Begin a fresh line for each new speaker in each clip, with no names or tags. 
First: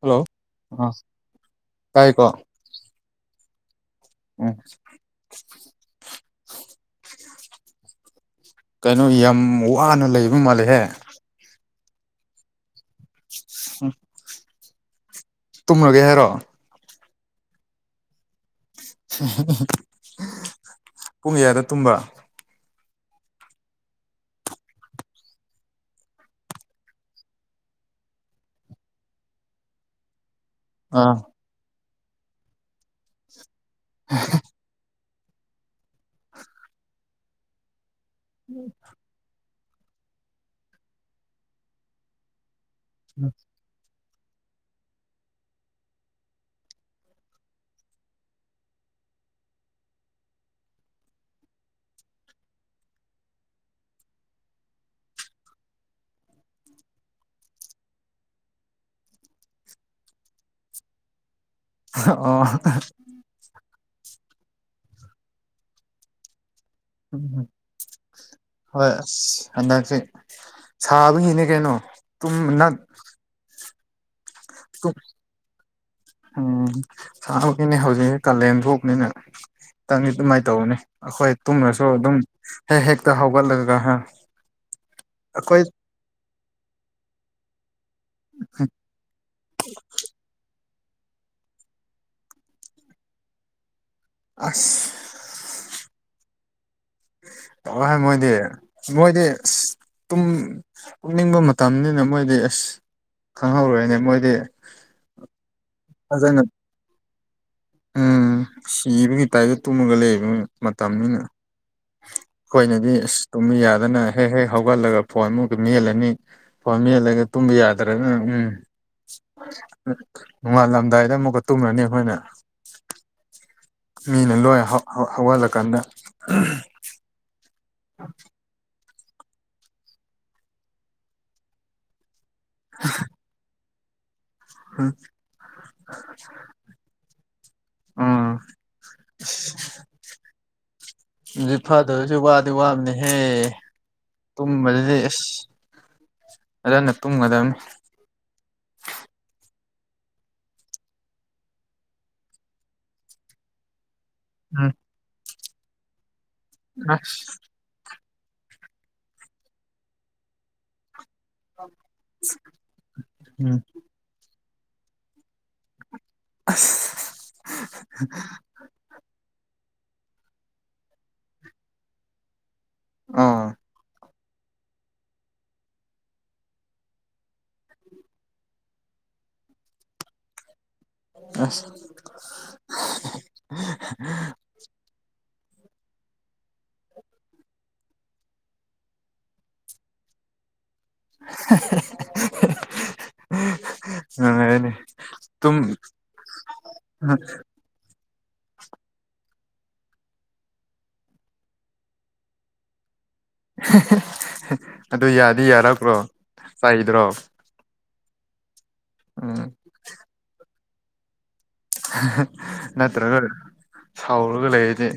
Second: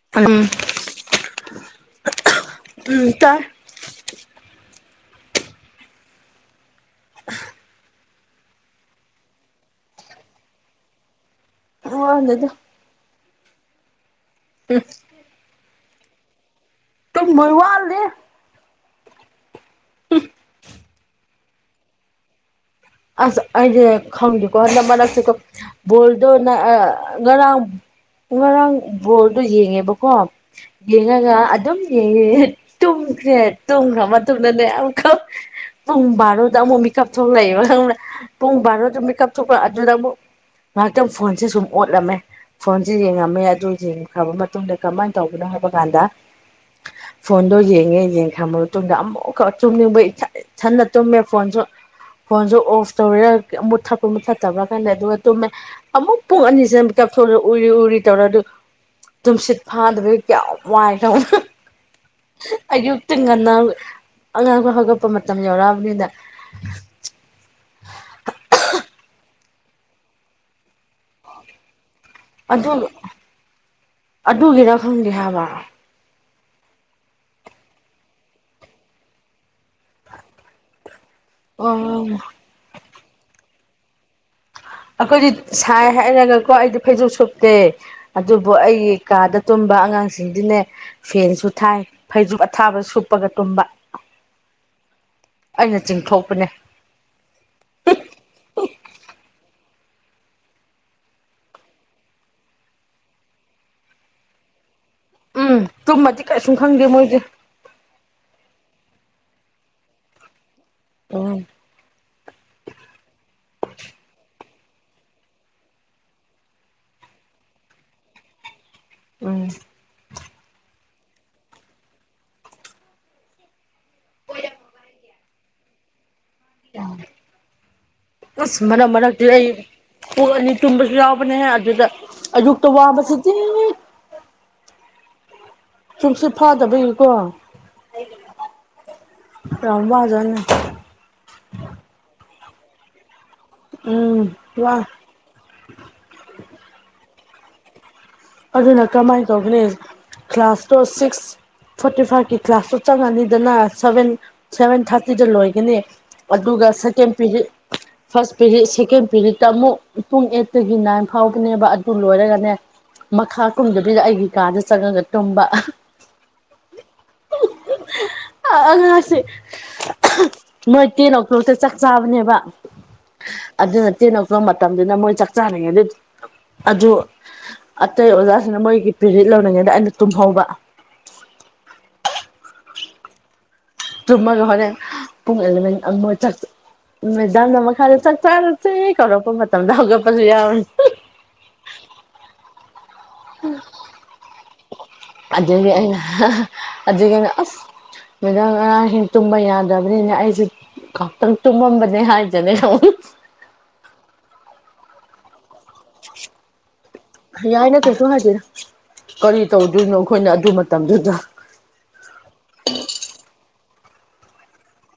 Hello
ꯎꯝ
ꯑ ꯇꯥꯌꯦꯀꯣ
ꯎꯝ ꯇꯥꯏ
ꯎꯝ
[inaudible]
ꯀꯩꯅꯣ ꯌꯥꯝ ꯋꯥꯅ ꯂꯩꯕ ꯃꯥꯜꯂꯦꯍꯦ
ꯋꯥꯗꯦꯗ
ꯍꯝ
ꯍꯦ
ꯇꯨꯝꯃꯨꯂꯒꯦ ꯍꯥꯏꯔꯣ
ꯇꯨꯃꯣꯏ ꯋꯥꯠꯂꯤ
ꯄꯨꯡ ꯀꯌꯥꯗ ꯇꯨꯝꯕ
ꯑꯁ ꯑꯩꯁꯦ ꯈꯪꯗꯦꯀꯣ ꯍꯟꯗꯛ ꯃꯔꯅꯛꯁꯦꯀꯣ ꯕꯣꯜꯗꯣ ꯅ ꯑꯥ ꯉꯔꯥꯡ ꯉꯔꯥꯡ ꯕꯣꯜꯗꯣ ꯌꯦꯡꯉꯦꯕꯀꯣ
ꯑꯥ
ꯌꯦꯡꯉꯒ ꯑꯗꯨꯝ ꯌꯦꯉꯦ ꯇꯨꯝꯈ꯭ꯔꯦ ꯇꯣꯝꯈ꯭ꯔ ꯃꯇꯨꯡꯗꯅꯦ ꯑꯃꯨꯛꯀ ꯄꯨꯡ ꯕꯥꯔꯣꯗ ꯑꯃꯨꯛ ꯃꯤꯀꯞ ꯊꯣꯛꯂꯛꯑꯏꯕ ꯈꯪꯕ꯭ꯔꯥ ꯄꯨꯡ ꯕꯥꯔꯣꯗ ꯃꯤꯀꯥꯞ ꯊꯣꯛꯄ ꯑꯗꯨꯗ ꯑꯃꯨꯛ ꯉꯥꯏꯍꯥꯛꯇꯪ ꯐꯣꯟꯁꯦ ꯁꯨꯝ ꯑꯣꯠꯂꯝꯃꯦ ꯐꯣꯟꯁꯦ ꯌꯦꯡꯉꯝꯃꯦ ꯑꯗꯨ ꯌꯦꯡꯈ꯭ꯔꯕ ꯃꯇꯨꯡꯗ ꯀꯃꯥꯏꯅ ꯇꯧꯕꯅꯣ ꯍꯥꯏꯕ ꯀꯥꯟꯗ ꯐꯣꯟꯗꯣ ꯌꯦꯡꯉꯦ ꯌꯦꯡꯈ꯭ꯔꯕ ꯃꯇꯨꯡꯗ ꯑꯃꯨꯛꯀ ꯇꯨꯝꯅꯤꯡꯕ ꯏꯊꯟ ꯏꯊꯟꯗ ꯇꯨꯝꯃꯦ ꯐꯣꯟꯁꯨ ꯐꯣꯟꯁꯨ ꯑꯣꯐ ꯇꯧꯔꯦ ꯃꯨꯠꯊꯠꯄ ꯃꯨꯠꯊꯠꯇꯕ꯭ꯔꯥ ꯈꯜꯗꯦ ꯑꯗꯨꯒ ꯇꯨꯝꯃꯦ ꯑꯃꯨꯛ ꯄꯨꯡ ꯑꯅꯤꯁꯦ ꯃꯤꯀꯞ ꯊꯣꯛꯂꯦ ꯎꯔꯤ ꯎꯔꯤ ꯇꯧꯔꯦ ꯑꯗꯨ ꯇꯨꯝꯁꯤꯠ ꯐꯥꯗꯕꯒꯤ ꯀꯌꯥꯝ ꯋꯥꯏ ꯈꯪꯕ꯭ꯔꯥ
ꯑꯣ
ꯇꯤ ꯉꯟꯅ ꯍꯧꯒꯠꯂꯦ ꯑꯉꯥꯡꯈꯩ ꯍꯧꯒꯠꯄ ꯃꯇꯝ ꯌꯧꯔꯛꯑꯕꯅꯤꯅ
ꯎꯝ ꯍꯝ ꯍꯣꯏ ꯑꯁ ꯍꯟꯗꯛꯁꯦ ꯁꯥꯕꯅꯤꯅꯦ ꯀꯩꯅꯣ
ꯑꯗꯨ
ꯇꯨꯝꯅꯛ
ꯑꯗꯨꯒꯤꯔ ꯈꯪꯗꯦ ꯍꯥꯏꯕ
ꯎꯝ ꯍꯧꯖꯤꯛꯒꯤꯅꯦ ꯍꯧꯖꯤꯛꯒꯤ ꯀꯥꯂꯦꯟ ꯊꯣꯛꯄꯅꯤꯅ ꯇꯪꯅꯤ ꯑꯗꯨꯃꯥꯏꯅ ꯇꯧꯕꯅꯤ ꯑꯩꯈꯣꯏ
ꯑꯣ
ꯇꯨꯝꯃꯁꯨ ꯑꯗꯨꯝ ꯍꯦꯛ ꯍꯦꯛꯇ ꯍꯧꯒꯠꯂꯒ ꯍꯥꯏ
ꯑꯩꯈꯣꯏꯗꯤ ꯁꯥꯏ ꯍꯥꯏꯔꯒꯀꯣ ꯑꯩꯗꯤ ꯐꯩꯖꯨꯞ ꯁꯨꯞꯇꯦ ꯑꯗꯨꯕꯨ ꯑꯩꯒꯤ ꯀꯥꯗ ꯇꯨꯝꯕ ꯑꯉꯥꯡꯁꯤꯡꯗꯤꯅꯦ ꯐꯦꯟꯁꯨ ꯊꯥꯏ ꯐꯩꯖꯨꯞ ꯑꯊꯥꯕ ꯁꯨꯞꯄꯒ ꯇꯨꯝꯕ
ꯑꯁ
ꯑꯩꯅ ꯆꯤꯡꯊꯣꯛꯄꯅꯦ
ꯅꯨꯉꯥꯏ ꯃꯣꯏꯗꯤ ꯃꯣꯏꯗꯤ ꯇꯨꯝ ꯇꯨꯝꯅꯤꯡꯕ ꯃꯇꯝꯅꯤꯅ ꯃꯣꯏꯗꯤ ꯑꯁ ꯈꯪꯍꯧꯔꯣꯏꯅꯦ ꯃꯣꯏꯗꯤ
ꯎꯝ ꯇꯨꯝꯃꯗꯤ
ꯐꯖꯅ
ꯀꯩꯁꯨꯝ ꯈꯪꯗꯦ ꯃꯣꯏꯖꯦ
ꯎꯝ ꯁꯤꯕꯒꯤ ꯇꯥꯏꯞꯇ ꯇꯨꯝꯃꯒ ꯂꯩꯕ ꯃꯇꯝꯅꯤꯅ
ꯎꯝ
ꯑꯩꯈꯣꯏꯅꯗꯤ ꯑꯁ ꯇꯨꯝꯕ ꯌꯥꯗꯅ ꯍꯦꯛ ꯍꯦꯛ ꯍꯧꯒꯠꯂꯒ ꯐꯣꯟꯃꯨꯛ ꯃꯦꯠꯂꯅꯤ ꯐꯣꯟ ꯃꯦꯜꯂꯒ ꯇꯨꯝꯕ ꯌꯥꯗ꯭ꯔꯒꯅ ꯎꯝ
ꯎꯝ
ꯅꯣꯡꯉꯥꯜꯂꯝꯗꯥꯏꯗ ꯑꯃꯨꯛꯀ ꯇꯨꯝꯒ꯭ꯔꯅꯤ ꯑꯩꯈꯣꯏꯅ ꯃꯤꯅ ꯂꯣꯏ ꯍꯧ ꯍꯧꯒꯠꯂꯀꯥꯟꯗ
ꯄꯨꯁ ꯃꯅ ꯃꯅꯥ ꯑꯩ ꯄꯨꯡ ꯑꯅꯤ ꯇꯨꯝꯕꯁꯨ ꯌꯥꯎꯕꯅꯦꯍꯦ ꯑꯗꯨꯗ ꯑꯌꯨꯛꯇ ꯋꯥꯕꯁꯤꯗꯤ
ꯑꯝ
ꯇꯨꯝꯁꯤꯠ ꯐꯥꯗꯕꯒꯤꯀꯣ
ꯎꯝ
ꯌꯥꯝ ꯋꯥꯖꯅꯤ
ꯇꯨꯝꯁꯤꯠ ꯐꯥꯗꯕꯖꯤ ꯋꯥꯗꯤ ꯋꯥꯕꯅꯦꯍꯦ
ꯎꯝ ꯋꯥ
ꯇꯨꯝꯕꯗꯗꯤ ꯑꯦꯁ ꯑꯗꯨꯗꯅ ꯇꯨꯝꯒꯗꯕꯅꯤ
ꯑꯗꯨꯅ ꯀꯃꯥꯏꯅ ꯇꯧꯒꯅꯤ ꯀ꯭ꯂꯥꯁꯇꯣ ꯁꯤꯛꯁ ꯐꯣꯔꯇꯤ ꯐꯥꯏꯚꯀꯤ ꯀ꯭ꯂꯥꯁꯇꯣ ꯆꯪꯉꯅꯤꯗꯅ ꯁꯚꯦꯟ
ꯎꯝ
ꯁꯚꯦꯟ ꯊꯥꯔꯇꯤꯗ ꯂꯣꯏꯒꯅꯤ ꯑꯗꯨꯒ ꯁꯦꯀꯦꯟ
ꯑꯁ
ꯄꯤꯔꯤꯠ ꯐꯥꯔꯁ ꯄꯦꯔꯤꯠ ꯁꯦꯀꯦꯟ ꯄꯦꯔꯤꯠꯇ ꯑꯃꯨꯛ ꯄꯨꯡ ꯑꯩꯠꯇꯒꯤ ꯅꯥꯏꯟ ꯐꯥꯎꯕꯅꯦꯕ ꯑꯗꯨ ꯂꯣꯏꯔꯒꯅꯦ ꯃꯈꯥ
ꯎꯝ
ꯀꯨꯝꯗꯕꯤꯗ ꯑꯩꯒꯤ ꯀꯥꯗ ꯆꯪꯉꯒ ꯇꯨꯝꯕ
ꯑꯁ
ꯑ ꯑꯉꯥꯡꯁꯦ ꯃꯣꯏ ꯑꯇꯩ ꯑꯣꯇꯣꯗ ꯆꯥꯛ ꯆꯥꯕꯅꯦꯕ
ꯑꯥ
ꯑꯗꯨ ꯅ ꯇꯦꯟ ꯂꯕ ꯃꯇꯝꯗꯨꯅ ꯃꯣꯏ ꯆꯥꯛ ꯆꯥꯅꯤꯡꯉꯦꯗ ꯑꯗꯨ ꯑꯇꯩ ꯑꯣꯖꯥꯁꯤꯡꯅ ꯃꯣꯏꯒꯤ ꯄꯦꯔꯤꯠ ꯂꯧꯔꯤꯡꯉꯩꯗ ꯑꯩꯅ ꯇꯨꯝꯍꯧꯕ
ꯑꯁ
ꯇꯨꯝꯃꯒ ꯍꯣꯔꯦꯟ ꯄꯨꯡ ꯑꯦꯂꯚꯦꯟ ꯑꯃ ꯆ ꯃꯦꯗꯥꯝꯅ ꯃꯈꯥꯗ ꯆꯥꯛ ꯆꯥꯔꯁꯦ ꯀꯧꯔꯛꯄ ꯃꯇꯝꯗ ꯍꯧꯒꯠꯄꯁꯨ ꯌꯥꯎꯋꯦ
[unintelligible] ꯅꯨꯡꯉꯥꯏꯔꯅꯤ ꯇꯨꯝ
ꯑꯗꯨꯗꯒꯤ ꯑꯩꯅ ꯑꯗꯨꯗꯒꯤ ꯑꯩꯅ ꯃꯦꯗꯥꯝ ꯉꯔꯥꯡꯁꯤ ꯇꯨꯝꯕ ꯌꯥꯗ꯭ꯔꯕꯅꯤꯅ ꯑꯩꯁꯨ ꯉꯥꯛꯇꯪ ꯇꯨꯝꯃꯝꯕꯅꯦ ꯍꯥꯏꯗꯣꯢꯅꯦ
ꯑꯗꯨ ꯌꯥꯗꯤ ꯌꯥꯔꯄ꯭ꯔꯣ ꯍꯥꯢꯔꯤꯗ꯭ꯔꯣ
ꯌꯥꯏꯅ ꯀꯩꯁꯨ ꯍꯥꯏꯗꯦꯗ
ꯎꯝ
ꯀꯔꯤ ꯇꯧꯗꯣꯏꯅꯣ ꯑꯩꯈꯣꯏꯅ ꯑꯗꯨ ꯃꯇꯝꯗꯨꯗ
ꯅꯠꯇ꯭ꯔꯒ ꯁꯥꯎꯔꯒ ꯂꯩꯔꯗꯤ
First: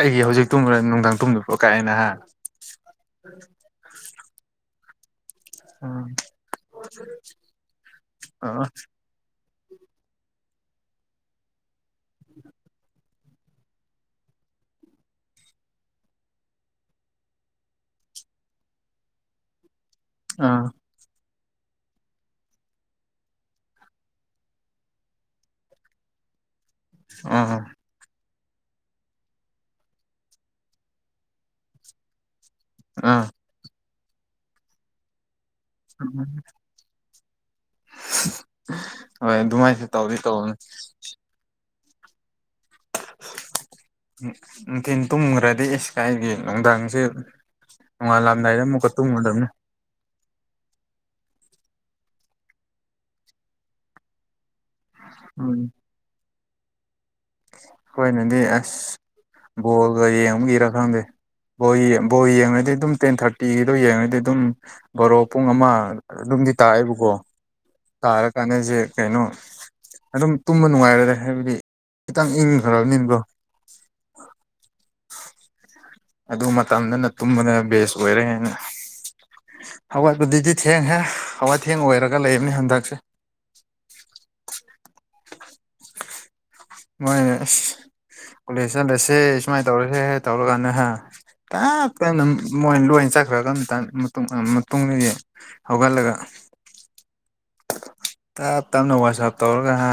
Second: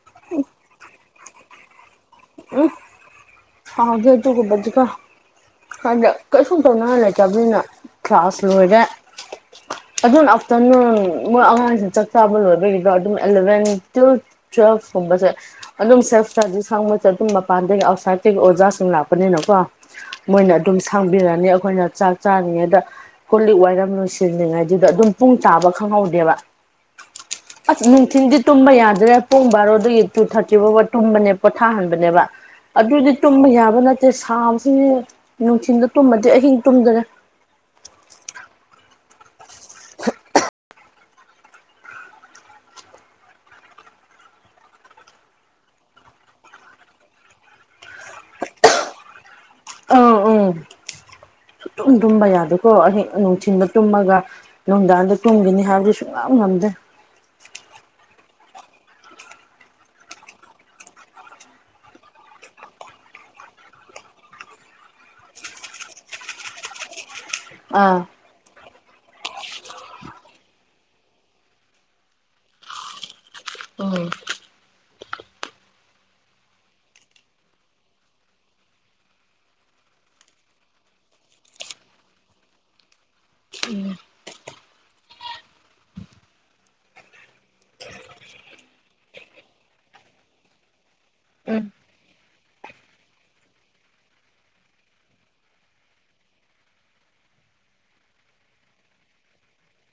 ꯀꯩꯒꯤ ꯍꯧꯖꯤꯛ ꯇꯨꯝꯕ꯭ꯔ ꯅꯨꯡꯗꯥꯡ ꯇꯨꯝꯗ ꯄ꯭ꯔꯣ ꯀꯥꯏꯅ ꯍꯥ
ꯎꯝ ꯁꯥꯎꯗꯦ ꯑꯗꯨꯒꯨꯝꯕꯗꯤꯀꯣ ꯈꯪꯗꯦ
ꯑꯥ
ꯀꯩꯁꯨꯨꯝ ꯇꯧꯅꯤꯉꯥꯢ ꯂꯩꯇꯕꯅꯤꯅ ꯀ꯭ꯂꯥꯁ ꯂꯣꯏꯔꯦ ꯑꯗꯨꯅ ꯑꯞꯇꯔꯅꯨꯟ ꯃꯣꯏ ꯑꯉꯥꯡꯁꯤꯡ ꯆꯥꯛ ꯆꯥꯕ ꯂꯣꯏꯕꯒꯤꯗꯣ ꯑꯦꯂꯚꯦꯟ ꯇꯨ ꯇ꯭ꯋꯦꯜꯀꯨꯝꯕꯁꯦ ꯑꯗꯨꯝ ꯁꯦꯜꯞ ꯏꯁꯇꯗꯤꯁ ꯍꯪꯕꯁꯦ ꯑꯗꯨꯝ ꯃꯄꯥꯟꯗꯒꯤ ꯑꯥꯎꯠꯁꯥꯏꯗꯒꯤ ꯑꯣꯖꯥꯁꯤꯡ ꯂꯥꯛꯄꯅꯤꯅꯀꯣ ꯃꯣꯏꯅ
ꯑꯥ
ꯑꯗꯨꯝ ꯁꯥꯡꯕꯤꯔꯅꯤ ꯑꯩꯈꯣꯏꯅ ꯆꯥꯛ ꯆꯥꯔꯤꯉꯩꯗ ꯀꯨ ꯂꯤꯛ ꯋꯥꯏꯔꯝ ꯂꯣꯏꯁꯤꯟꯜꯂꯤꯉꯩꯗ ꯁꯤꯗ ꯑꯗꯨꯝ ꯄꯨꯡ ꯇꯥꯕ ꯈꯪꯍꯧꯗꯦꯕ꯫
ꯑ
ꯑꯁ ꯅꯨꯡꯊꯤꯟꯗꯤ ꯇꯨꯝꯕ ꯌꯥꯗ꯭ꯔꯦ ꯄꯨꯡ ꯕꯥꯔꯣꯗꯒꯤ ꯇꯨ ꯊꯥꯔꯇꯤꯐꯥꯎꯕ ꯇꯨꯝꯕꯅꯦ ꯄꯣꯊꯥꯍꯟꯕꯅꯦꯕ ꯑꯗꯨꯗꯤ
ꯑꯥ
ꯇꯨꯝꯕ ꯌꯥꯕ ꯅꯠꯇꯦ ꯁꯥꯕꯁꯤ ꯅꯨꯡꯊꯤꯟꯗ ꯇꯨꯝꯃꯗꯤ ꯑꯍꯤꯡ ꯇꯨꯝꯗ꯭ꯔꯦ꯫
ꯍꯣꯏ ꯑꯗꯨꯃꯥꯏꯅꯁꯨ ꯇꯧꯗꯤ ꯇꯧꯕꯅꯦ ꯅꯨꯡꯊꯤꯟ ꯇꯨꯝꯈ꯭ꯔꯗꯤ ꯏꯁ ꯀꯥꯏꯗꯒꯤ ꯅꯨꯡꯗꯥꯡꯁꯦ ꯅꯣꯡꯉꯥꯜꯂꯝꯗꯥꯏꯗ ꯑꯃꯨꯛꯀ ꯇꯨꯝꯉꯨꯗꯕꯅꯤ
ꯁꯨꯛꯇꯨꯝ ꯇꯨꯝꯕ ꯌꯥꯗꯦꯀꯣ ꯑꯍꯤꯡ ꯅꯨꯡꯊꯤꯟꯗ ꯇꯨꯝꯃꯒ ꯅꯨꯡꯗꯥꯡꯗ ꯇꯨꯝꯒꯅꯤ ꯍꯥꯏꯕꯗꯨꯁꯨ ꯁꯨꯉꯝ ꯉꯝꯗꯦ
ꯑꯈꯣꯏꯅꯗꯤ ꯑꯁ ꯕꯣꯜꯒ ꯌꯦꯡꯕꯒꯤꯔ ꯈꯪꯗꯦ꯫ ꯕꯣ ꯕꯣꯜ ꯌꯦꯡꯉꯗꯤ ꯑꯗꯨꯝ ꯇꯦꯟ ꯊꯥꯔꯇꯤꯒꯤꯗꯣ ꯌꯦꯡꯉꯗꯤ ꯑꯗꯨꯝ ꯕꯔꯣ ꯄꯨꯡ ꯑꯃ ꯑꯗꯨꯝꯗꯤ ꯇꯥꯛꯑꯦꯕꯀꯣ
ꯑꯥ
ꯇꯥꯔꯀꯥꯟꯗꯁꯦ ꯀꯩꯅꯣ ꯑꯗꯨꯝ ꯇꯨꯝꯕ ꯅꯨꯡꯉꯥꯏꯔꯔꯦ ꯍꯥꯏꯕꯗꯤ ꯈꯤꯇꯪ ꯏꯪꯈ꯭ꯔꯕꯅꯤꯅꯀꯣ
ꯎꯝ
ꯑꯗꯨ ꯃꯇꯝꯗꯅ ꯇꯨꯝꯕꯅ ꯕꯦꯁ ꯑꯣꯏꯔꯦꯅ ꯍꯧꯒꯠꯕꯄꯗꯨꯗꯤ ꯊꯦꯡꯍꯦ ꯍꯩꯒꯠ ꯊꯦꯡ ꯑꯣꯏꯔꯒ ꯂꯩꯕꯅꯦ ꯍꯟꯗꯛꯁꯦ꯫
ꯎꯝ
ꯃꯣꯏꯅꯦ ꯑꯁ ꯀꯣꯂꯦꯖ ꯆꯠꯂꯁꯦ ꯁꯨꯃꯥꯏꯅ ꯇꯧꯔꯁꯦ ꯇꯧꯔꯀꯥꯟꯗ ꯍꯥ ꯇꯞ ꯇ ꯃꯣꯏ ꯂꯣꯏ ꯆꯠꯈ꯭ꯔꯒꯝ ꯃꯇꯝ ꯃꯇꯨꯡ ꯃꯇꯨꯡꯗꯗꯤ ꯍꯧꯒꯠꯂꯒ ꯇꯞ ꯇꯞꯅ ꯋꯥꯁꯞ ꯇꯧꯔꯒ ꯍꯥ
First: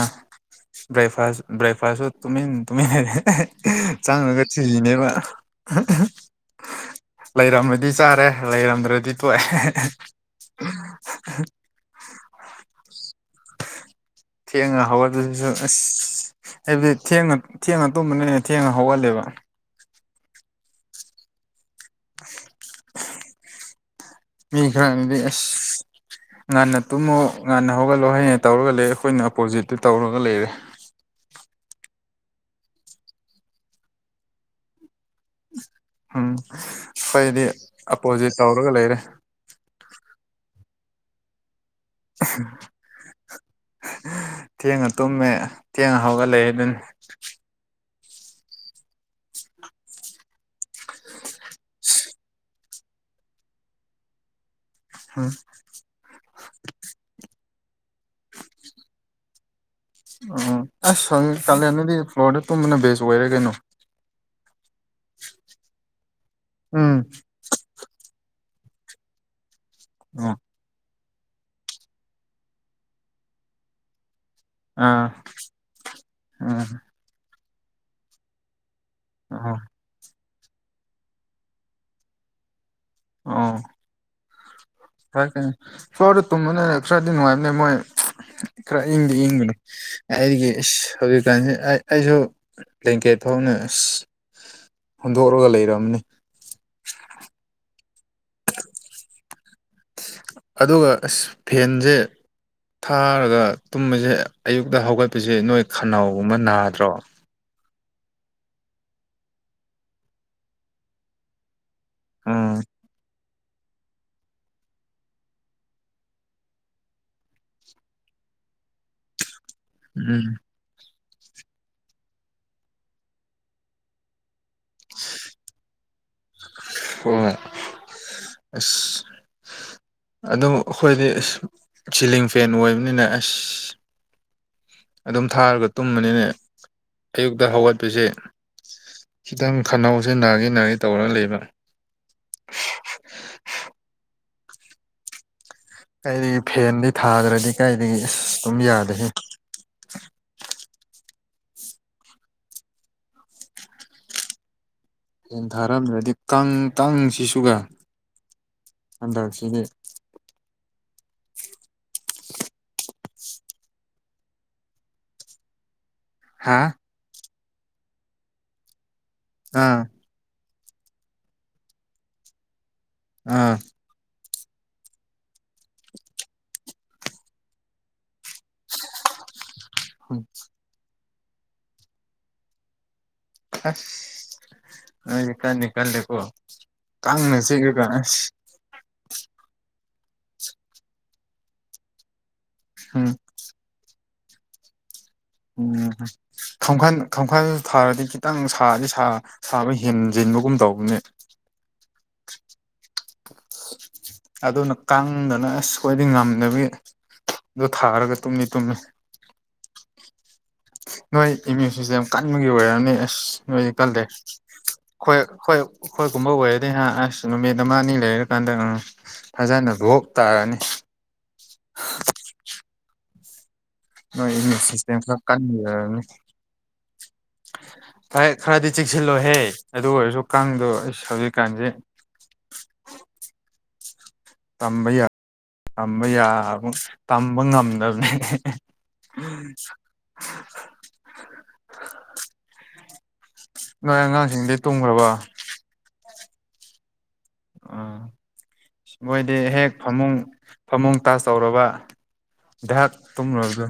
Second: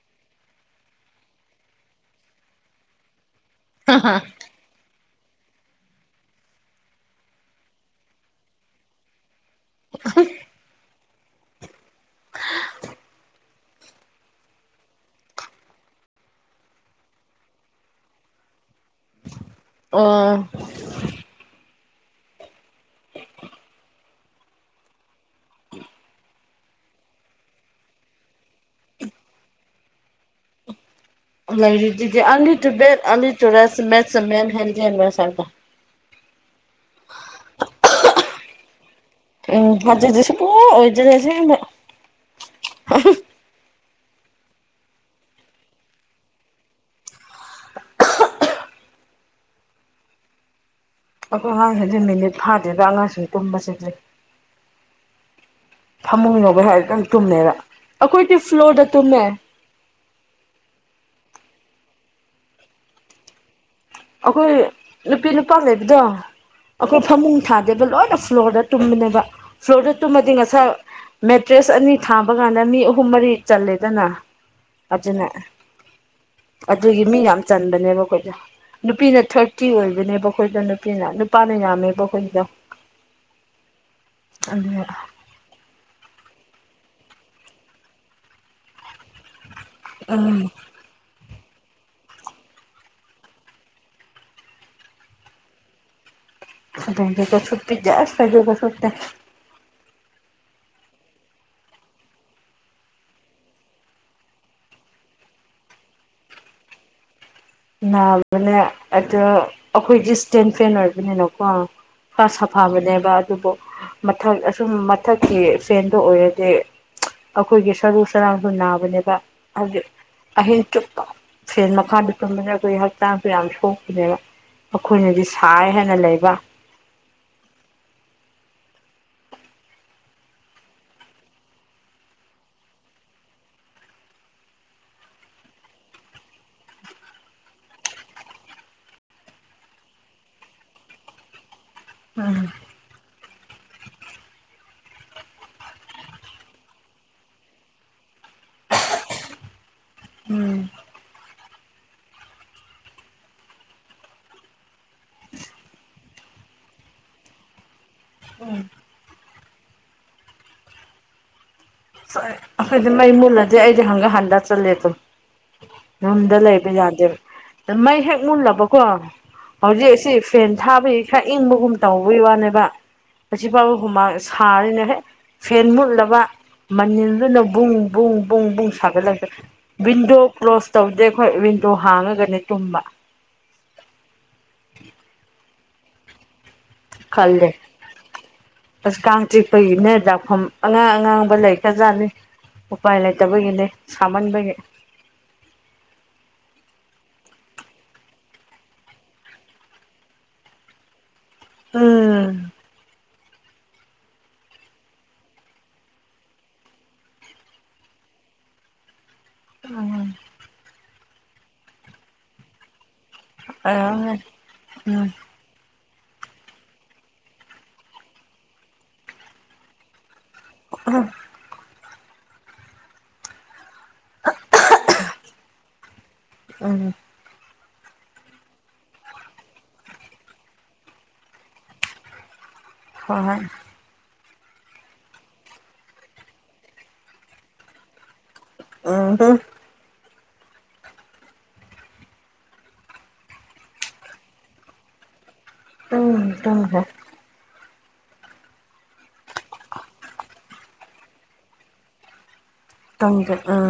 ꯕꯔ‌ꯦꯛꯐꯥꯁꯨ ꯔꯦꯛꯐꯥꯁꯁꯨ ꯇꯨꯃꯤꯟ ꯇꯨꯃꯤꯟ ꯆꯥꯅ ꯊꯤꯔꯤꯅꯦꯕ ꯂꯩꯔꯝꯃꯗꯤ ꯆꯥꯔꯦ ꯂꯩꯔꯝꯗ꯭ꯔꯗꯤ ꯇꯣꯛꯑ‌ꯦ ꯊꯦꯡꯅ ꯍꯧꯒꯠꯄꯗꯨꯁꯨ ꯑꯁ ꯑꯩꯏꯕꯨꯗꯤ ꯊꯦꯡꯅ ꯊꯦꯡꯅ ꯇꯨꯝꯕꯅꯤꯅ ꯊꯦꯡꯅ ꯍꯧꯒꯜꯂꯦꯕ꯫
ꯑꯣ
ꯃꯤꯈ꯭ꯔꯅꯗꯤ ꯑꯁ ꯉꯥꯟꯅ ꯇꯨꯝꯃꯣ ꯉꯥꯟꯟꯡꯅ ꯍꯧꯒꯠꯂꯣ ꯍꯥꯏꯅ ꯇꯧꯔꯒ ꯂꯩ ꯑꯩꯈꯣꯏꯅ ꯑꯣꯄꯣꯖꯤꯠꯇ ꯇꯧꯔꯒ ꯂꯩꯔꯦ꯫
ꯂꯩꯔꯤꯗꯨꯗꯤ early to bed early to rise makes a main healthy [unintelligible]
um ꯑꯩꯈꫭꯏꯗꯤ opposite ꯇꯧꯔꯒ ꯂꯩꯔꯦ꯫
ꯎꯝ [unintelligible]
ꯊꯦꯡꯅ ꯇꯨꯝꯃꯦ ꯊꯦꯡꯅ ꯍꯧꯒꯂ‌ꯦꯗꯨꯅꯤ
ꯑꯈꯣ ꯑꯉꯥꯡꯁꯤꯡꯗꯤ ꯃꯤꯅꯤꯠ ꯐꯥꯗꯦꯗ ꯑꯉꯥꯡꯁꯤꯡ ꯇꯨꯝꯕꯁꯤꯗꯤ
ꯍꯥ
ꯐꯃꯨꯡ ꯂꯩꯕꯩ ꯍꯥꯏꯔꯗꯤ ꯑꯗꯨꯝ ꯇꯨꯝꯃꯦꯕ ꯑꯩꯈꯣꯏꯗꯤ ꯐ꯭ꯂꯣꯔꯗ ꯇꯨꯝꯃꯦ꯫
ꯎꯝ ꯑꯁ ꯁꯪ ꯀꯥꯂꯦꯟꯗꯗꯤ ꯐ꯭ꯂꯣꯔꯗ ꯇꯨꯝꯕꯅ ꯕꯦꯁ ꯑꯣꯏꯔꯦ ꯀꯩꯅꯣ꯫
ꯑꯩꯈꯣꯏ ꯅꯨꯄꯤ ꯅꯨꯄꯥ ꯂꯩꯕꯗꯣ
ꯎꯝ
ꯑꯩꯈꯣꯏ ꯐꯃꯨꯡ ꯊꯥꯗ‌ꯦꯕ ꯂꯣꯏꯅ ꯐ꯭ꯂꯣꯔꯗ ꯇꯨꯝꯕꯅꯦꯕ ꯐ꯭ꯂꯣꯔꯗ ꯇꯨꯝꯃꯗꯤ
ꯑꯣ
ꯉꯁꯥꯏ ꯃꯦꯇ꯭ꯔꯦꯁ ꯑꯅꯤ ꯊꯥꯕ ꯀꯥꯟꯗ ꯃꯤ ꯑꯍꯨꯝ ꯃꯔꯤ ꯆꯜꯂꯦꯗꯅ꯫
ꯑꯥ
ꯑꯗꯨꯅ
ꯎꯝ
ꯑꯗꯨꯒꯤ ꯃꯤ ꯌꯥꯝ ꯆꯟꯕꯅꯦꯕ ꯑꯩꯈꯣꯏꯗꯤ꯫ ꯅꯨꯄꯤꯅ
ꯑꯣ
ꯊꯥꯔꯇꯤ ꯑꯣꯏꯕꯅꯦꯕ ꯑꯩꯈꫭꯏꯗ ꯅꯨꯄꯤꯅ ꯅꯨꯄꯥꯅ ꯌꯥꯝꯃꯦꯕ ꯑꯩꯈꯣꯏꯒꯤꯗꯣ
ꯑꯣ
ꯑꯗꯨꯅ‌ꯦ
ꯐꯔꯀꯥꯅꯤ ꯐ꯭ꯂꯣꯔꯗ ꯇꯨꯝꯕꯅꯤꯅ ꯈꯔꯗꯤ ꯅꯨꯡꯉꯥꯏꯕꯅꯦ ꯃꯣꯏ ꯈꯔ ꯏꯪꯗꯤ ꯏꯪꯕꯅꯤ
ꯎꯝ
ꯑꯩꯒꯤ ꯏꯁ ꯍꯧꯖꯤꯛꯀꯥꯟꯁꯤ ꯑꯩ ꯑꯩꯁꯨ ꯕ꯭ꯂꯦꯡꯀꯦꯠ ꯐꯥꯎꯅ ꯑꯁ ꯍꯨꯟꯗꯣꯛꯔꯥꯒ ꯂꯩꯔꯝꯅꯤ
ꯑꯗꯨꯝꯗꯒꯥ ꯁꯨꯞꯄꯤꯗꯦ ꯑꯁ ꯐꯩꯖꯨꯞ ꯀꯥ ꯁꯨꯞꯇꯦ
ꯑꯗꯨꯒꯥ ꯑꯁ ꯐꯦꯟꯖ‌ꯦ ꯊꯥꯔꯒꯥ ꯇꯨꯝꯕꯁꯦ ꯑꯌꯨꯛꯇꯥ ꯍꯧꯒꯠꯄꯁꯦ ꯅꯣꯏ ꯈꯅꯥꯎꯒꯨꯝꯕ ꯅꯥꯗ꯭ꯔꯣ
ꯅꯥꯕꯅꯦ ꯑꯗꫭ ꯑꯈꯣꯏꯗꯤ ꯏꯁꯇꯦꯟ ꯐꯦꯟ ꯑꯣꯏꯕꯅꯤꯅꯀꯣ ꯈꯔ
ꯎꯝ
ꯁꯥꯐꯥꯕꯅꯦꯕ ꯑꯗꯨꯕꯨ ꯃꯊꯛ ꯑꯁꯨꯝ ꯃꯊꯛꯀꯤ ꯐꯦꯟꯗꯨ ꯑꯣꯏꯔꯗꯤ ꯑꯈꯣꯏꯒꯤ ꯁꯔꯨ ꯁꯔꯥꯡꯁꯨ ꯅꯥꯕꯅꯦꯕ ꯍꯥꯏꯕꯗꯤ
ꯎꯝ
ꯑꯍꯤꯡ ꯆꯨꯞꯄ ꯐ‌ꯦꯟ ꯃꯥꯈꯥꯗ ꯇꯨꯝꯕꯗ ꯑꯩꯈꯣꯏ ꯍꯛꯆꯥꯡꯁꯨ ꯌꯥꯝ ꯁꯣꯛꯄꯅꯦꯕ ꯑꯈꯣꯏꯅꯗꯤ ꯁꯥꯏ ꯍꯥꯏꯅ ꯂꯩꯕ
[unintelligible] ꯑꯁ ꯑꯗꯨꯝ ꯑꯈꯣꯏꯗꯤ ꯆꯤꯂꯤꯡ ꯐꯦꯟ ꯑꯣꯏꯕꯅꯤꯅ ꯑꯁ ꯑꯗꯨꯝ ꯊꯥꯔꯒ ꯇꯨꯝꯕꯅꯤꯅꯦ ꯑꯌꯨꯛꯇꯥ ꯍꯧꯒꯠꯄꯁꯦ ꯈꯤꯇꯪ ꯈꯟꯅꯧꯖ‌ꯦ ꯅꯥꯒꯦ ꯅꯥꯒꯦ ꯇꯧꯔ ꯂꯩꯕ
ꯎꯝ
ꯀꯥꯏꯗꯒꯤ ꯐꯦꯟꯗꯤ ꯊꯥꯗ꯭ꯔꯥꯗꯤ ꯀꯥꯏꯗꯒꯤ ꯏꯁ ꯇꯨꯝ ꯌꯥꯗꯦꯍꯦ
ꯎꯝ
ꯍꯦꯟ ꯊꯥꯔꯝꯗ꯭ꯔꯥꯗꯤ ꯀꯪ ꯀꯪ ꯁꯤꯁꯨꯒꯥ ꯍꯟꯗꯛꯁꯤꯗꯤ
[unintelligible] ꯑꯈꯣꯏꯗꯤ ꯃꯩ ꯃꯨꯠꯂꯗꯤ ꯑꯩꯗꯤ ꯍꯪꯒꯥ ꯍꯟꯗ ꯆꯠꯂꯦ ꯑꯗꯨꯝ ꯌꯨꯝꯗ
ꯍꯥ
ꯂꯩꯕ ꯌꯥꯗꯦꯕ ꯗꯥ ꯃꯩ ꯍꯦꯛ ꯃꯨꯜꯂꯕꯀꯣ
ꯑꯥ
ꯍꯧꯖꯤꯛ ꯑꯁꯤ ꯐꯦꯟ ꯊꯥꯕꯒꯤ ꯈꯔ ꯏꯪꯕꯒꯨꯝ ꯇꯧꯕꯒꯤ ꯋꯥꯅꯦꯕ ꯑꯁꯤ
ꯑꯥ
ꯐꯥꯎꯕ ꯍꯨꯝꯃꯥꯏ ꯁꯥꯔꯤꯅꯦ ꯍꯦ ꯐꯦꯟ ꯃꯨꯠꯂꯕ ꯃꯅꯤꯜꯗꯨꯅ ꯕꯨꯡ ꯕꯨꯡ ꯕꯨꯡ ꯕꯨꯡ ꯁꯥꯒꯠꯂꯒꯥ ꯋꯤꯟꯗꯣ ꯀ꯭ꯂꯣꯁ ꯇꯧꯗꯦ ꯑꯈꯣꯏ ꯋꯤꯟꯗꯣ ꯍꯥꯡꯉꯒꯥꯅꯦ ꯇꯨꯝꯕ
ꯑꯁ ꯅꯣꯏꯗꯤ ꯀꯟꯅꯤ ꯀꯜꯂꯦꯀꯣ ꯀꯥꯡꯅ
ꯈꯜꯂꯦ
ꯆꯤꯛꯔꯒꯥ ꯑꯁ
ꯑꯁ ꯀꯥꯡ ꯆꯤꯛꯄꯒꯤꯅꯦ ꯗꯥꯛꯐꯝ ꯑꯉꯥꯡ ꯑꯉꯥꯡꯕ ꯂꯩꯈ꯭ꯔꯖꯥꯠꯅꯤ ꯎꯄꯥꯏ
ꯎꯝ
ꯂꯩꯇꯕꯒꯤꯅꯦ ꯁꯥꯃꯟꯕꯒꯤ
ꯎꯝ ꯈꯝꯈꯜ ꯈꯝꯈꯜ ꯊꯥꯔꯗꯤ ꯈꯤꯇꯪ ꯁꯥꯔꯗꯤ ꯁꯥ ꯁꯥꯕ ꯍꯦꯟꯖꯤꯟꯕꯒꯨꯝ ꯇꯧꯕꯅꯦ
ꯎꯝ
[inaudible] ꯑꯗꯨꯅ ꯀꯥꯡꯗꯅ ꯑꯁ ꯈꯣꯏꯗꯤ ꯉꯝꯗꯕꯤ ꯑꯗꯣ ꯊꯥꯔꯒꯥ ꯇꯨꯝꯃꯤ ꯇꯨꯝꯃꯤ
ꯎꯝ
ꯅꯣꯏ ꯏꯃ꯭ꯌꯨꯟ ꯁꯤꯁꯇꯦꯝ ꯀꯟꯕꯒꯤ ꯑꯣꯏꯔꯝꯅꯤ ꯑꯁ ꯅꯣꯏꯗꯤ ꯀꯟꯂꯦ
ꯑꯣꯏꯔꯝꯅꯤ ꯎꯝ
ꯈꯣꯏ ꯍꯣꯏ ꯑꯈꯣꯏꯒꯨꯝꯕ ꯑꯣꯏꯔꯗꯤ ꯍꯥ ꯑꯁ ꯅꯨꯃꯤꯠ ꯑꯃ ꯑꯅꯤ ꯂꯩꯔꯀꯥꯟꯗ ꯎꯝ ꯐꯖꯅ ꯚꯣꯛ ꯇꯥꯔꯅꯤ
ꯎꯝ
ꯍꯥ ꯅꯣꯏ ꯏꯃ꯭ꯌꯨꯟ ꯁꯤꯁꯇꯦꯝ ꯈꯔ ꯀꯟꯕꯒꯤ ꯑꯣꯏꯔꯝꯅꯤ
ꯎꯝ
ꯐꯥꯏ ꯈꯔꯗꯤ ꯆꯦꯛꯁꯤꯜꯂꯣꯍꯦ ꯑꯗꯨ ꯑꯣꯏꯔꯁꯨ ꯀꯥꯡꯗꯣ ꯏꯁ ꯍꯧꯖꯤꯛꯀꯥꯟꯖꯦ
ꯍꯣꯏ ꯍꯣꯏ
ꯇꯝꯕ ꯌꯥ ꯇꯝꯕ ꯌꯥ ꯒꯨꯝ ꯇꯝꯕ ꯉꯝꯗꯕꯅ‌ꯦ
ꯎꯝ
[unintelligible] ꯅꯣꯏ ꯑꯉꯥꯡꯁꯤꯡꯗꯤ ꯇꯨꯝꯈ꯭ꯔꯥꯕ
ꯎꯝ ꯇꯨꯝꯈ꯭ꯔꯦ
ꯑꯥ ꯃꯣꯏꯗꯤ ꯍꯦꯛ ꯐꯃꯨꯡ ꯐꯃꯨꯡ ꯇꯁ ꯇꯧꯔꯕ ꯙꯛ
ꯇꯧꯗꯦ ꯑ
ꯇꯨꯝꯔꯕꯗꯣ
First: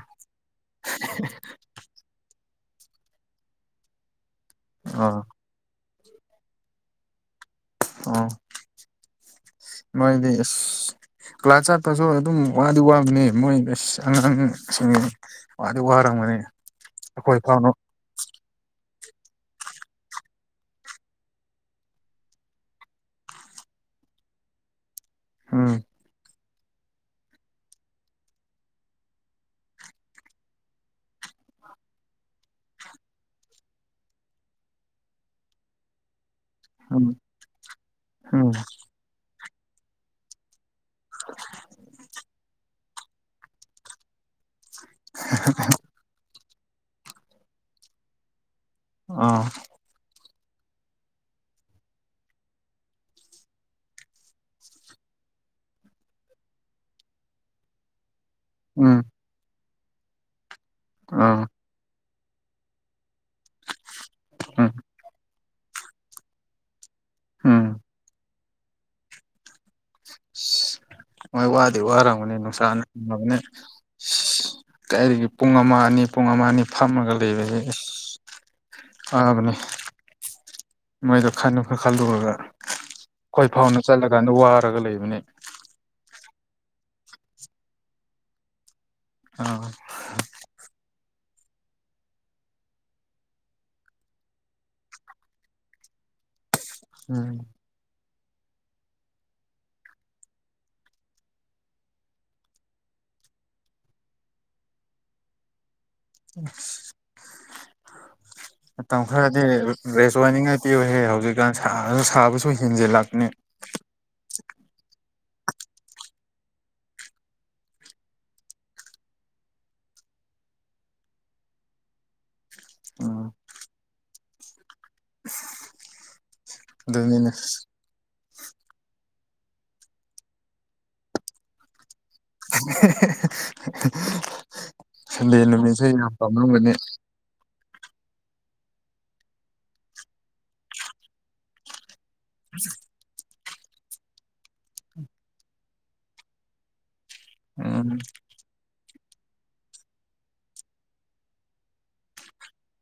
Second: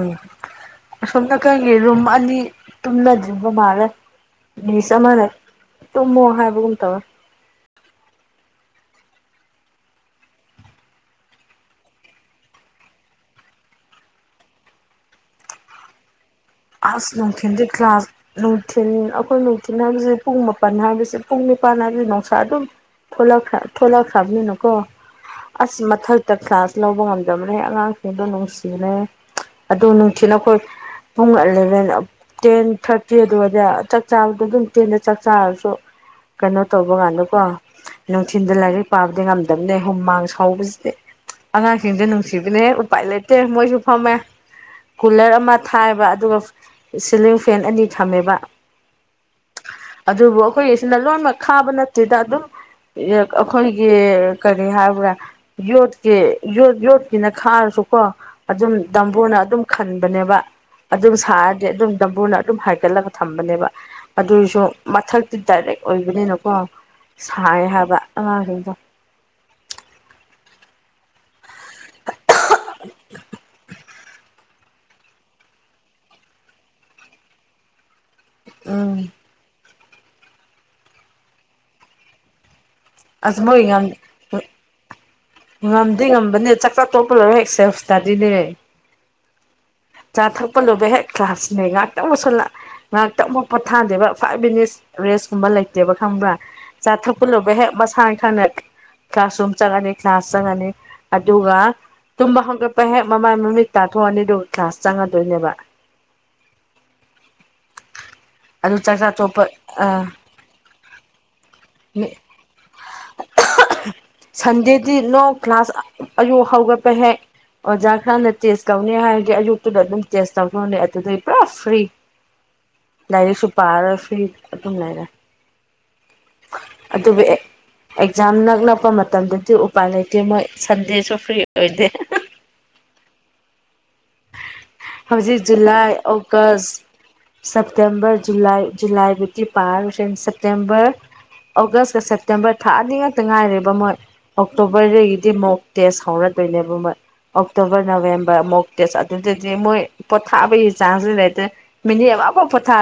ꯑꯁꯣꯝꯗ ꯈꯔꯒꯤ ꯔꯨꯝ ꯑꯅꯤ ꯇꯨꯝꯅꯗ꯭ꯔꯤꯕ ꯃꯥꯜꯂꯦ ꯃꯤꯁ ꯑꯃ
ꯑꯥ
ꯂꯩ ꯇꯨꯝꯃꯣ ꯍꯥꯏꯕꯒꯨꯝ ꯇꯧꯋꯦ
ꯑꯣ ꯃꯣꯏꯗꯤ ꯑꯁ ꯀ꯭ꯂꯥꯁ ꯆꯠꯇꯁꯨ ꯑꯗꯨꯝ ꯋꯥꯗꯤ ꯋꯥꯕꯅꯦ ꯃꯣꯏ ꯑꯁ ꯑꯉꯥꯡꯁꯤꯡ ꯋꯥꯗꯤ ꯋꯥꯔꯝꯒꯅꯤ
ꯑꯁ
ꯑꯩꯈꯣꯏ
ꯅꯨꯡꯊꯤꯟꯗꯤ
ꯐꯥꯎꯅ
ꯀ꯭ꯂꯥꯁ ꯅꯨꯡꯊꯤꯟ ꯑꯩꯈꯣꯏ ꯅꯨꯡꯊꯤꯟ ꯍꯥꯏꯕꯁꯤ ꯄꯨꯡ ꯃꯥꯄꯜ ꯍꯥꯏꯕꯁꯤ ꯄꯨꯡ ꯅꯤꯄꯥꯟ ꯍꯥꯏꯕꯗꯤ ꯅꯨꯡꯁꯥ ꯑꯗꯨꯝ ꯊ‌ꯣꯂꯛꯈ꯭ꯔ ꯊꯣꯂꯛꯈ꯭ꯔꯕꯅꯤꯅ ꯀꯣ
ꯎꯝ
ꯑꯁ ꯃꯊꯛꯇ ꯀ꯭ꯂꯥꯁ ꯂꯧꯕ ꯉꯝꯗꯕꯅꯦ ꯑꯉꯥꯡꯁꯤꯡꯗꯣ ꯅꯨꯡꯁꯤꯅ‌ꯦ ꯑꯗꯨ ꯅꯨꯡꯊꯤꯜꯅ ꯑꯩꯈꯣꯏ ꯄꯨꯡ ꯑꯦꯂꯚꯦꯟ ꯇꯦꯟ ꯊꯥꯔꯇꯤ ꯑꯗꯨꯋꯥꯏꯗ ꯆꯥꯛ ꯆꯥꯕꯗꯣ ꯑꯗꯨꯝ ꯇꯦꯟꯗ ꯆꯥꯛ ꯆꯥꯔꯁꯨ ꯀꯩꯅꯣ ꯇꯧꯕ
ꯎꯝ
ꯀꯥꯟꯗꯀꯣ
ꯎꯝ
ꯅꯨꯡꯊꯤꯟꯗ ꯂꯥꯏꯔꯤꯛ ꯄꯥꯕꯗꯤ ꯉꯝꯗꯕꯅꯦ ꯍꯨꯝꯃꯥꯡ ꯁꯧꯕꯁꯤ ꯑꯉꯥꯡꯁꯤꯡꯁꯦ ꯅꯨꯡꯁꯤꯕꯅꯦꯍꯦ ꯎꯄꯥꯏ ꯂꯩꯇꯦ ꯃꯣꯏꯁꯨ ꯐꯝꯃꯦ ꯀꯨꯂꯔ ꯑꯃ ꯊꯝ ꯃ‌ꯦꯕ ꯑꯗꯨꯒ ꯁꯤꯂꯤꯡ ꯐꯦꯟ ꯑꯅꯤ ꯊꯝꯃꯦꯕ
ꯑꯥ
ꯑꯗꯨꯕꯨ ꯑꯩꯈꯣꯏꯒꯤꯁꯤꯅ ꯂꯣꯏꯃꯛ ꯈꯥꯕ ꯅꯠꯇꯦꯗ ꯑꯗꯨꯝ ꯌ‌ꯦ ꯑꯩꯈꯣꯏꯒꯤ ꯀꯔꯤ ꯍꯥꯏꯕ꯭ꯔꯥ ꯌꯣꯠꯀꯤ ꯌꯣꯠ ꯌꯣꯠꯀꯤꯅ ꯈꯥꯔꯁꯨꯀꯣ ꯑꯗꯨꯝ
ꯎꯝ
ꯗꯝꯕꯨꯔꯅ ꯑꯗꯨꯝ ꯈꯟꯕꯅꯦꯕ ꯑꯗꯨꯝ
ꯑꯥ
ꯁꯥꯔꯗꯤ ꯑꯗꯨꯝ ꯗꯝꯕꯨꯔꯅ ꯑꯗꯨꯝ ꯍꯥꯏꯒꯠꯂꯒ ꯊꯝꯕꯅꯦꯕ ꯑꯗꯨꯏꯁꯨ
ꯎꯝ
ꯃꯊꯛ ꯇꯤ ꯗꯥꯏꯔꯦꯛ ꯑꯣꯏꯕꯅꯤꯅꯀꯣ
ꯎꯝ
ꯁꯥꯏꯌꯦ ꯍꯥꯏꯕ ꯑꯉꯥꯡꯁꯤꯡꯗꯣ
ꯑꯁ ꯁꯤ ꯍꯣꯏ ꯋꯥꯗꯤ ꯋꯥꯔꯝꯒꯅꯤ ꯅꯨꯡꯁꯥꯅ‌ꯦ ꯁꯤ ꯀꯔꯤꯒꯤ ꯄꯨꯡ ꯑꯃ ꯑꯅꯤ ꯄꯨꯡ ꯑꯃ ꯑꯅꯤ ꯐꯝꯃꯒ ꯂꯩꯕꯁꯦ
ꯎꯝ
ꯑꯁ ꯋꯥꯕꯅ‌ꯦ ꯃꯣꯏꯗꯣ ꯈꯟꯅ ꯈꯜꯂꯨꯔ
ꯑꯁ
ꯈ‌ꯣꯏ
ꯃꯣꯏ ꯉꯝ
ꯐꯥꯎꯅ ꯆꯠꯂꯀꯥꯟꯗ ꯋꯥꯔꯒ ꯂꯩꯕꯅꯦ
ꯉꯝꯗꯤ ꯉꯝꯕꯅꯦ ꯆꯥꯛ ꯆꯥꯛ ꯇꯣꯛꯄꯒ ꯍ‌ꯦꯛ ꯁ‌ꯦꯐ‌ꯏꯁꯇꯥꯗꯤꯅꯦ
ꯑ
ꯆꯥ ꯊꯛꯄ ꯂ‌ꯣꯏꯕꯒ ꯍꯦꯛ ꯀ꯭ꯂꯥꯁꯅꯦ ꯉꯥꯛꯇꯪꯕꯨꯨꯛ ꯁꯂꯥ ꯉꯥꯏꯍꯥꯛꯇꯪꯕꯨ ꯄꯣꯠꯊꯥꯗꯦꯕ ꯐꯥꯏꯚ ꯃꯤꯅꯤꯠꯁ ꯔꯦꯁꯀꯨꯝꯕ ꯂꯩꯇꯦꯕ ꯈꯪꯕ꯭ꯔꯥ ꯆꯥ ꯊꯛꯄ
ꯎꯝ
ꯂꯣꯏꯕꯒ ꯍꯦꯛ ꯃꯁꯥꯏ ꯈꯪꯅ ꯀ꯭ꯂꯥꯁ ꯔꯨꯝ ꯆꯪꯉꯅꯤ ꯀ꯭ꯂꯥꯁ ꯆꯪꯉꯅꯤ ꯑꯗꯨꯒ ꯇꯨꯝꯕ ꯍꯧꯒꯠꯄ ꯍꯦꯛ ꯃꯃꯥꯏ ꯃꯃꯤꯠ ꯇꯥꯊꯣꯛꯑꯅꯤ ꯑꯗꯨꯒ ꯀ꯭ꯂꯥꯁ ꯆꯪꯉꯗꯣꯏꯅꯦꯕ
[inaudible]
ꯑꯗꯨ
ꯃꯇꯝ
ꯆꯥꯛꯆꯥ
ꯈꯔꯗꯤ
ꯇꯣꯛꯄ ꯑꯥ
ꯔꯦꯁ ꯑꯣꯏꯅꯤꯡꯉꯥꯏ ꯄꯤꯌ‌ꯣꯍ‌ꯦ ꯍꯧꯖꯤꯛꯀꯥꯟ ꯁꯥꯕꯅ ꯁꯥꯕꯁꯨ ꯍꯦꯟꯖꯤꯜꯂꯛꯄꯅꯦ
ꯁꯟꯗꯦꯗꯤ ꯅꯣ ꯀ꯭ꯂꯥꯁ ꯑꯌꯨꯛ ꯍꯧꯒꯠꯄꯍꯦꯛ ꯑꯣꯖꯥ ꯈꯔꯅ ꯇꯦꯁ ꯇꯧꯅꯤ ꯍꯥꯏꯔꯗꯤ ꯑꯌꯨꯛꯇꯨꯗ ꯑꯗꯨꯝ ꯇꯦꯁ ꯇꯧꯗꯨꯅꯦ ꯑꯗꯨꯗꯩ ꯄꯨꯔꯥ ꯐ꯭ꯔꯤ
[inaudible] ꯎꯝ
ꯂꯥꯏꯔꯤꯛꯁꯨ ꯄꯥꯔꯣꯏꯁꯨ ꯐ꯭ꯔꯤ ꯑꯗꯨꯝ ꯂꯩꯔꯦ ꯑꯗꯨꯕꯨ
ꯑꯗꯨꯅꯤꯅꯦ
ꯑꯦꯛ ꯑꯦꯛꯖꯥꯝ ꯅꯛꯂꯛꯄ ꯃꯇꯝꯗꯗꯤ ꯎꯄꯥꯏ ꯂꯩꯇꯦ ꯃꯣꯏ ꯁꯟꯗꯦꯁꯨ ꯐ꯭ꯔꯤ ꯑꯣꯏꯗꯦ
ꯁꯟꯗꯦ
ꯍꯧꯖꯤꯛ
ꯅꯨꯃꯤꯠꯁꯨ
ꯖꯨꯂꯥꯏ
ꯌꯥꯝ
ꯑꯣꯒꯁ
ꯄꯥꯝꯂꯝꯒꯅꯤ
ꯁꯦꯞꯇꯦꯝꯕꯔ ꯖꯨꯂꯥꯏ ꯖꯨꯂꯥꯏꯕꯨꯗꯤ ꯄꯥꯔꯂ‌ꯣꯏꯁ‌ꯦ ꯁꯦꯞꯇꯦꯝꯕꯔ ꯑꯣꯒꯁꯀꯒ ꯁ‌ꯦꯞꯇ‌ꯦꯝ ꯇꯦꯝꯕꯔ ꯊꯥ ꯑꯅꯤ ꯉꯛꯇ ꯉꯥꯏꯔꯦꯕ ꯃꯣꯏ ꯑꯣꯛꯇꯣꯕꯔꯗꯒꯤꯗꯤ ꯃꯨꯛ ꯇꯦꯁ ꯍꯧꯔꯗꯣꯏꯅꯦꯕ ꯃꯣꯏ ꯑꯣꯛꯇꯣꯕꯔ
ꯎꯝ
ꯅꯕꯦꯝꯕꯔ ꯑꯃꯣꯛ ꯇꯦꯁꯁꯥ ꯑꯗꯨꯗꯤ ꯃꯣꯏ ꯄꯣꯊꯥꯕꯩ ꯆꯥꯖꯖꯨ ꯂꯩꯇꯦ ꯃꯤꯅꯤ ꯑꯕꯨ ꯄꯣꯊꯥ